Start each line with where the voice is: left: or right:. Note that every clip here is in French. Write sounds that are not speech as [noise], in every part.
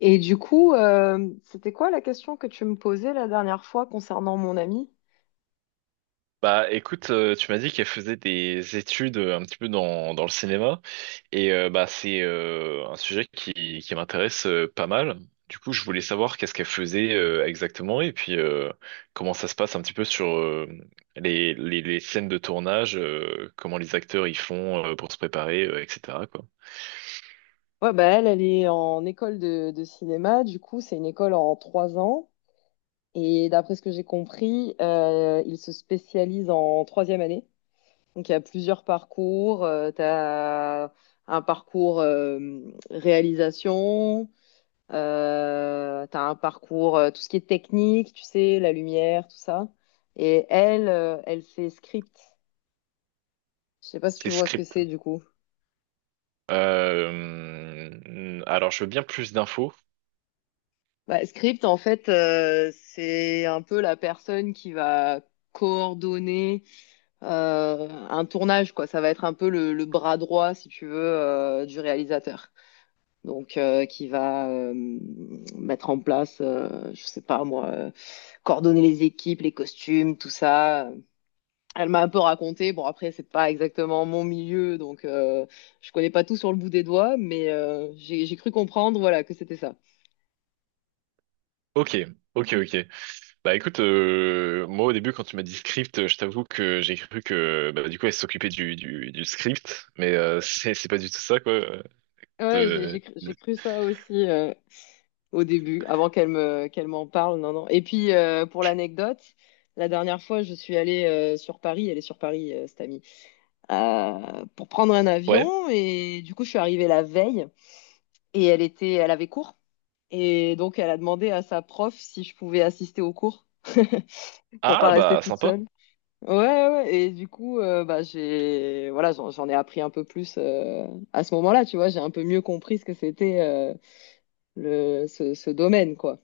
left: Et du coup, euh, C'était quoi la question que tu me posais la dernière fois concernant mon amie?
right: Bah écoute, tu m'as dit qu'elle faisait des études un petit peu dans le cinéma et bah c'est un sujet qui m'intéresse pas mal. Du coup, je voulais savoir qu'est-ce qu'elle faisait exactement et puis comment ça se passe un petit peu sur les scènes de tournage, comment les acteurs y font pour se préparer, etc. quoi.
left: Ouais, bah elle est en école de cinéma. Du coup, c'est une école en 3 ans. Et d'après ce que j'ai compris, ils se spécialisent en troisième année. Donc, il y a plusieurs parcours. Tu as un parcours réalisation. Tu as un parcours, tout ce qui est technique, tu sais, la lumière, tout ça. Et elle, elle fait script. Je sais pas si tu
right: C'est
left: vois ce que
right: script.
left: c'est du coup.
right: Alors, je veux bien plus d'infos.
left: Bah, script, en fait, c'est un peu la personne qui va coordonner un tournage, quoi. Ça va être un peu le bras droit, si tu veux, du réalisateur. Donc, qui va mettre en place, je sais pas moi, coordonner les équipes, les costumes, tout ça. Elle m'a un peu raconté. Bon, après, c'est pas exactement mon milieu, donc je connais pas tout sur le bout des doigts, mais j'ai cru comprendre, voilà, que c'était ça.
right: Ok, ok, ok. Bah écoute, moi au début quand tu m'as dit script, je t'avoue que j'ai cru que bah, du coup elle s'occupait du script, mais [laughs] c'est pas du tout ça quoi.
left: Ouais, j'ai
right: De-
left: j'ai cru, j'ai
right: de-
left: cru ça aussi au début, avant qu'elle m'en parle. Non, non. Et puis pour l'anecdote, la dernière fois, je suis allée sur Paris. Elle est sur Paris, cette amie, pour prendre un
right: Ouais.
left: avion. Et du coup, je suis arrivée la veille et elle avait cours. Et donc, elle a demandé à sa prof si je pouvais assister au cours [laughs] pour pas
right: Ah
left: rester
right: bah
left: toute
right: sympa.
left: seule. Ouais, ouais, ouais. Et du coup, bah j'ai voilà, j'en ai appris un peu plus à ce moment-là. Tu vois, j'ai un peu mieux compris ce que c'était. Ce domaine, quoi.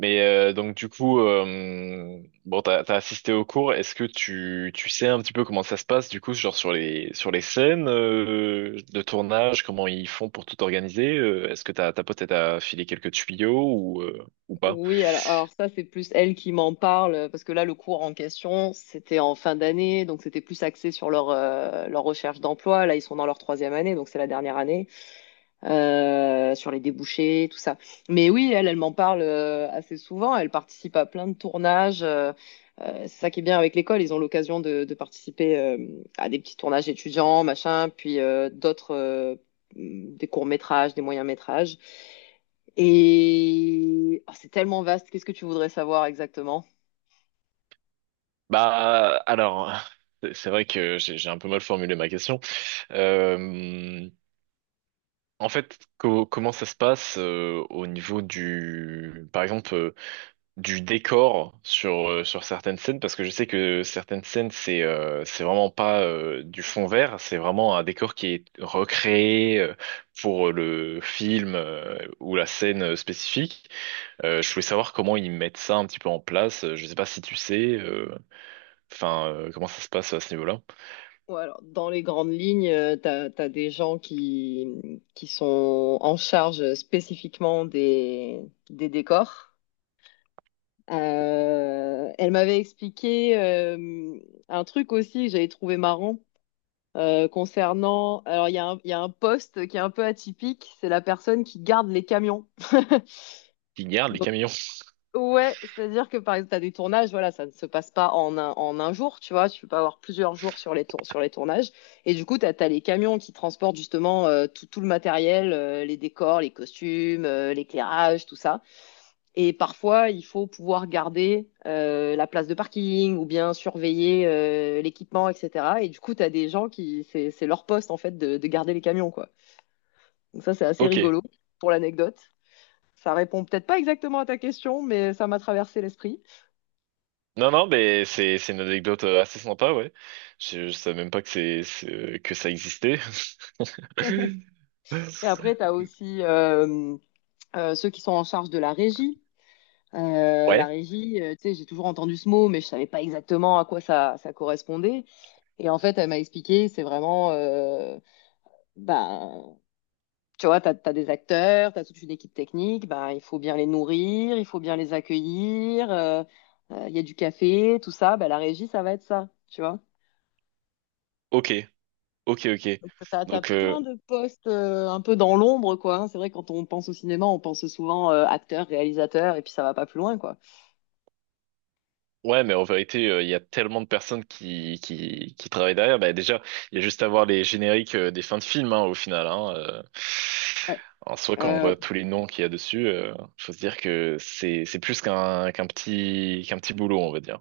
right: Mais donc du coup, bon, t'as assisté au cours. Est-ce que tu sais un petit peu comment ça se passe du coup, genre sur les scènes de tournage, comment ils font pour tout organiser? Est-ce que ta pote elle t'a filé quelques tuyaux ou pas?
left: Oui, alors ça, c'est plus elle qui m'en parle, parce que là, le cours en question, c'était en fin d'année, donc c'était plus axé sur leur, leur recherche d'emploi. Là, ils sont dans leur troisième année, donc c'est la dernière année. Sur les débouchés, tout ça. Mais oui, elle m'en parle assez souvent. Elle participe à plein de tournages. C'est ça qui est bien avec l'école. Ils ont l'occasion de participer à des petits tournages étudiants, machin, puis d'autres, des courts-métrages, des moyens-métrages. Et oh, c'est tellement vaste. Qu'est-ce que tu voudrais savoir exactement?
right: Bah alors, c'est vrai que j'ai un peu mal formulé ma question. Euh, En fait, comment ça se passe au niveau du, par exemple. Du décor sur, sur certaines scènes, parce que je sais que certaines scènes, c'est vraiment pas du fond vert, c'est vraiment un décor qui est recréé pour le film ou la scène spécifique. Je voulais savoir comment ils mettent ça un petit peu en place. Je sais pas si tu sais, comment ça se passe à ce niveau-là.
left: Ouais, alors, dans les grandes lignes, t'as des gens qui sont en charge spécifiquement des décors. Elle m'avait expliqué un truc aussi que j'avais trouvé marrant concernant. Alors, il y a un poste qui est un peu atypique, c'est la personne qui garde les camions. [laughs]
right: Ils gardent les
left: Donc,
right: camions.
left: ouais, c'est-à-dire que par exemple, tu as des tournages, voilà, ça ne se passe pas en un jour, tu vois, tu peux pas avoir plusieurs jours sur sur les tournages. Et du coup, les camions qui transportent justement tout le matériel, les décors, les costumes, l'éclairage, tout ça. Et parfois, il faut pouvoir garder la place de parking ou bien surveiller l'équipement, etc. Et du coup, tu as des gens c'est leur poste en fait de garder les camions, quoi. Donc ça, c'est assez
right: Ok.
left: rigolo pour l'anecdote. Ça répond peut-être pas exactement à ta question, mais ça m'a traversé l'esprit.
right: Non, non, mais c'est une anecdote assez sympa, ouais. Je savais même pas que que ça existait.
left: [laughs] Et après,
right: [laughs]
left: tu as aussi ceux qui sont en charge de la régie. La
right: Ouais.
left: régie, tu sais, j'ai toujours entendu ce mot, mais je savais pas exactement à quoi ça correspondait. Et en fait, elle m'a expliqué, c'est vraiment, bah, tu vois, des acteurs, tu as toute une équipe technique, bah, il faut bien les nourrir, il faut bien les accueillir, il y a du café, tout ça, bah, la régie, ça va être ça, tu vois.
right: Ok, ok, ok.
left: Donc,
right: Donc,
left: plein de postes un peu dans l'ombre, quoi, hein. C'est vrai, quand on pense au cinéma, on pense souvent acteur, réalisateur, et puis ça va pas plus loin, quoi.
right: ouais, mais en vérité, il y a tellement de personnes qui travaillent derrière. Bah, déjà, il y a juste à voir les génériques des fins de films, hein, au final. Hein,
left: Ouais.
right: En soi, quand on
left: Euh,
right: voit tous les noms qu'il y a dessus, faut se dire que c'est plus qu'un petit boulot, on va dire.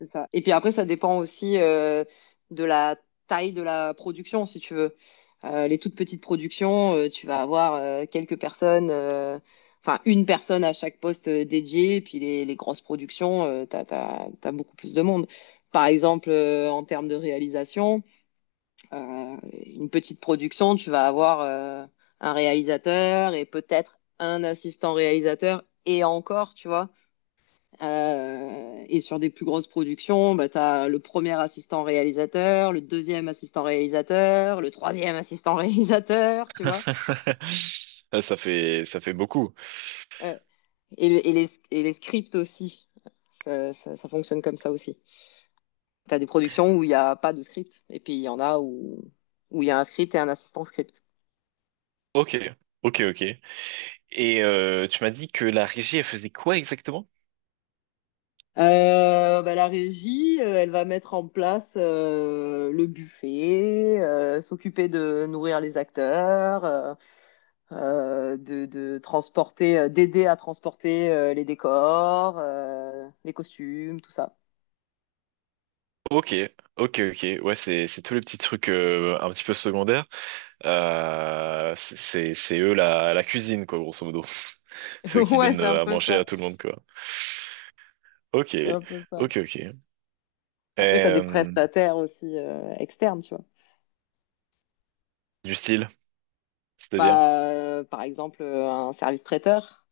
left: C'est ça. Et puis après, ça dépend aussi de la taille de la production, si tu veux. Les toutes petites productions, tu vas avoir quelques personnes, enfin une personne à chaque poste dédié. Et puis les grosses productions, t'as beaucoup plus de monde. Par exemple, en termes de réalisation, euh, une petite production, tu vas avoir un réalisateur et peut-être un assistant réalisateur et encore, tu vois. Et sur des plus grosses productions, bah, tu as le premier assistant réalisateur, le deuxième assistant réalisateur, le troisième assistant [laughs] réalisateur, tu vois.
right: [laughs]
left: Et,
right: Ça fait beaucoup.
left: ouais. Et les scripts aussi. Ça, ça fonctionne comme ça aussi. Tu as des productions où il n'y a pas de script, et puis il y en a où où il où y a un script et un assistant script.
right: Ok, ok, ok. Et tu m'as dit que la régie, elle faisait quoi exactement?
left: Bah, la régie, elle va mettre en place le buffet, s'occuper de nourrir les acteurs, de transporter, d'aider à transporter les décors, les costumes, tout ça.
right: Ok, ok, ok. Ouais, c'est tous les petits trucs un petit peu secondaires. C'est eux la cuisine quoi, grosso modo. [laughs] C'est eux
left: [laughs]
right: qui
left: Ouais,
right: donnent
left: c'est un
right: à
left: peu
right: manger à
left: ça.
right: tout le monde quoi. Ok,
left: C'est un peu ça.
right: ok, ok.
left: Après, t'as des
right: Euh,
left: prestataires aussi externes, tu vois.
right: du style, c'est-à-dire?
left: Bah, par exemple, un service traiteur.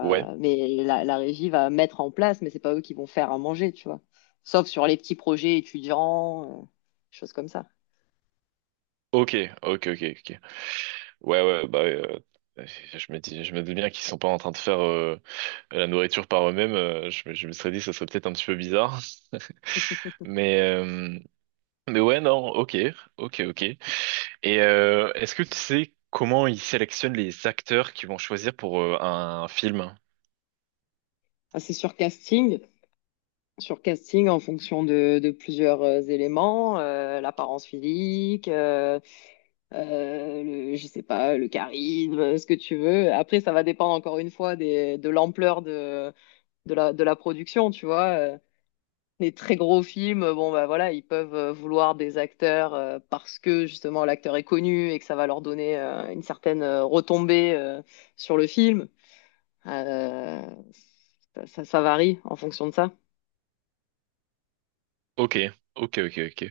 right: Ouais.
left: Mais la régie va mettre en place, mais c'est pas eux qui vont faire à manger, tu vois. Sauf sur les petits projets étudiants, choses comme ça.
right: Ok, ok, ok, ok. Ouais, ouais, bah, ouais, euh, je me dis bien qu'ils sont pas en train de faire la nourriture par eux-mêmes. Je me serais dit, ça serait peut-être un petit peu bizarre. [laughs] Mais, euh, mais ouais, non, ok, ok, ok. Et est-ce que tu sais comment ils sélectionnent les acteurs qui vont choisir pour un film?
left: Ah, c'est sur casting en fonction de plusieurs éléments, l'apparence physique, euh, je sais pas, le charisme, ce que tu veux. Après, ça va dépendre encore une fois de l'ampleur de la production, tu vois. Les très gros films, bon bah voilà, ils peuvent vouloir des acteurs parce que justement l'acteur est connu et que ça va leur donner une certaine retombée sur le film. Euh, Ça varie en fonction de ça.
right: Ok, ok, ok, ok.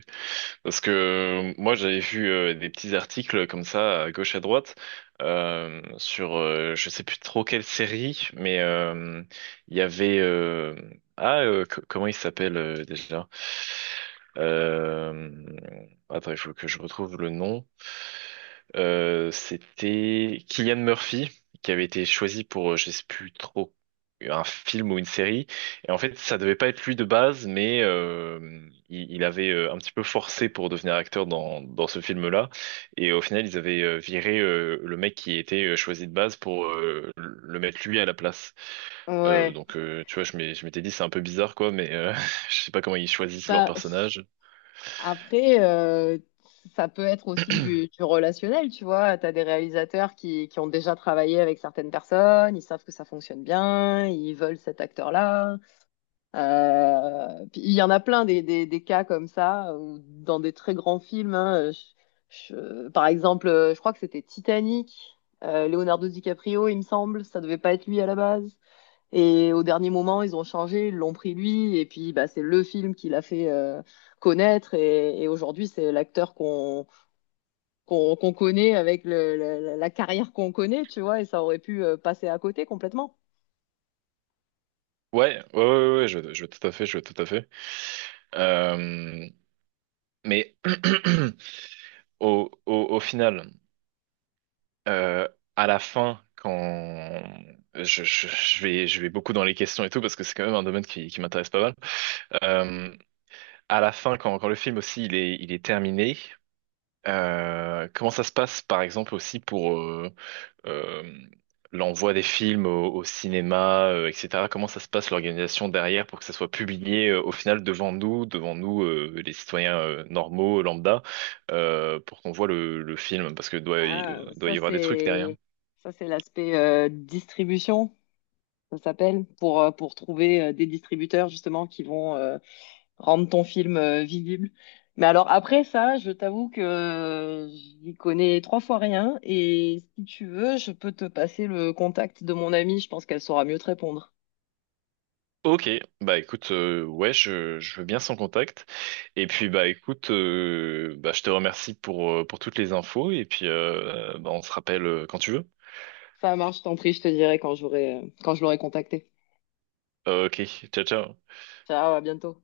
right: Parce que moi, j'avais vu des petits articles comme ça, à gauche à droite, sur je sais plus trop quelle série, mais il y avait comment il s'appelle déjà? Euh, Attends, il faut que je retrouve le nom. C'était Cillian Murphy qui avait été choisi pour je sais plus trop un film ou une série et en fait, ça devait pas être lui de base, mais il avait un petit peu forcé pour devenir acteur dans ce film-là. Et au final, ils avaient viré le mec qui était choisi de base pour le mettre lui à la place.
left: Ouais.
right: Tu vois, je m'étais dit, c'est un peu bizarre, quoi, mais [laughs] je sais pas comment ils choisissent leur
left: Bah,
right: personnage.
left: après, ça peut être aussi
right: [clears throat]
left: du relationnel, tu vois. Tu as des réalisateurs qui ont déjà travaillé avec certaines personnes, ils savent que ça fonctionne bien, ils veulent cet acteur-là. Puis il y en a plein des cas comme ça, ou dans des très grands films, hein. Par exemple, je crois que c'était Titanic, Leonardo DiCaprio, il me semble, ça devait pas être lui à la base. Et au dernier moment, ils ont changé, ils l'ont pris lui, et puis bah, c'est le film qui l'a fait connaître. Et aujourd'hui, c'est l'acteur qu'on connaît avec le, la carrière qu'on connaît, tu vois, et ça aurait pu passer à côté complètement.
right: Ouais, ouais, ouais, ouais, je vois tout à fait, je vois tout à fait. Euh, mais [clears throat] au final. euh, à la fin, quand je vais beaucoup dans les questions et tout, parce que c'est quand même un domaine qui m'intéresse pas mal. Euh, à la fin, quand le film aussi il est terminé, comment ça se passe, par exemple, aussi pour, euh, l'envoi des films au cinéma, etc. Comment ça se passe l'organisation derrière pour que ça soit publié au final devant nous les citoyens normaux, lambda, pour qu'on voit le film, parce que
left: Ah,
right: doit y avoir des trucs derrière.
left: ça, c'est l'aspect distribution, ça s'appelle, pour trouver des distributeurs justement qui vont rendre ton film visible. Mais alors après ça, je t'avoue que j'y connais trois fois rien et si tu veux, je peux te passer le contact de mon amie, je pense qu'elle saura mieux te répondre.
right: Ok, bah écoute, ouais, je veux bien son contact. Et puis bah écoute, bah, je te remercie pour toutes les infos et puis bah, on se rappelle quand tu veux.
left: Ça marche, je t'en prie, je te dirai quand j'aurai quand je l'aurai contactée.
right: Ok, ciao ciao.
left: Ciao, à bientôt.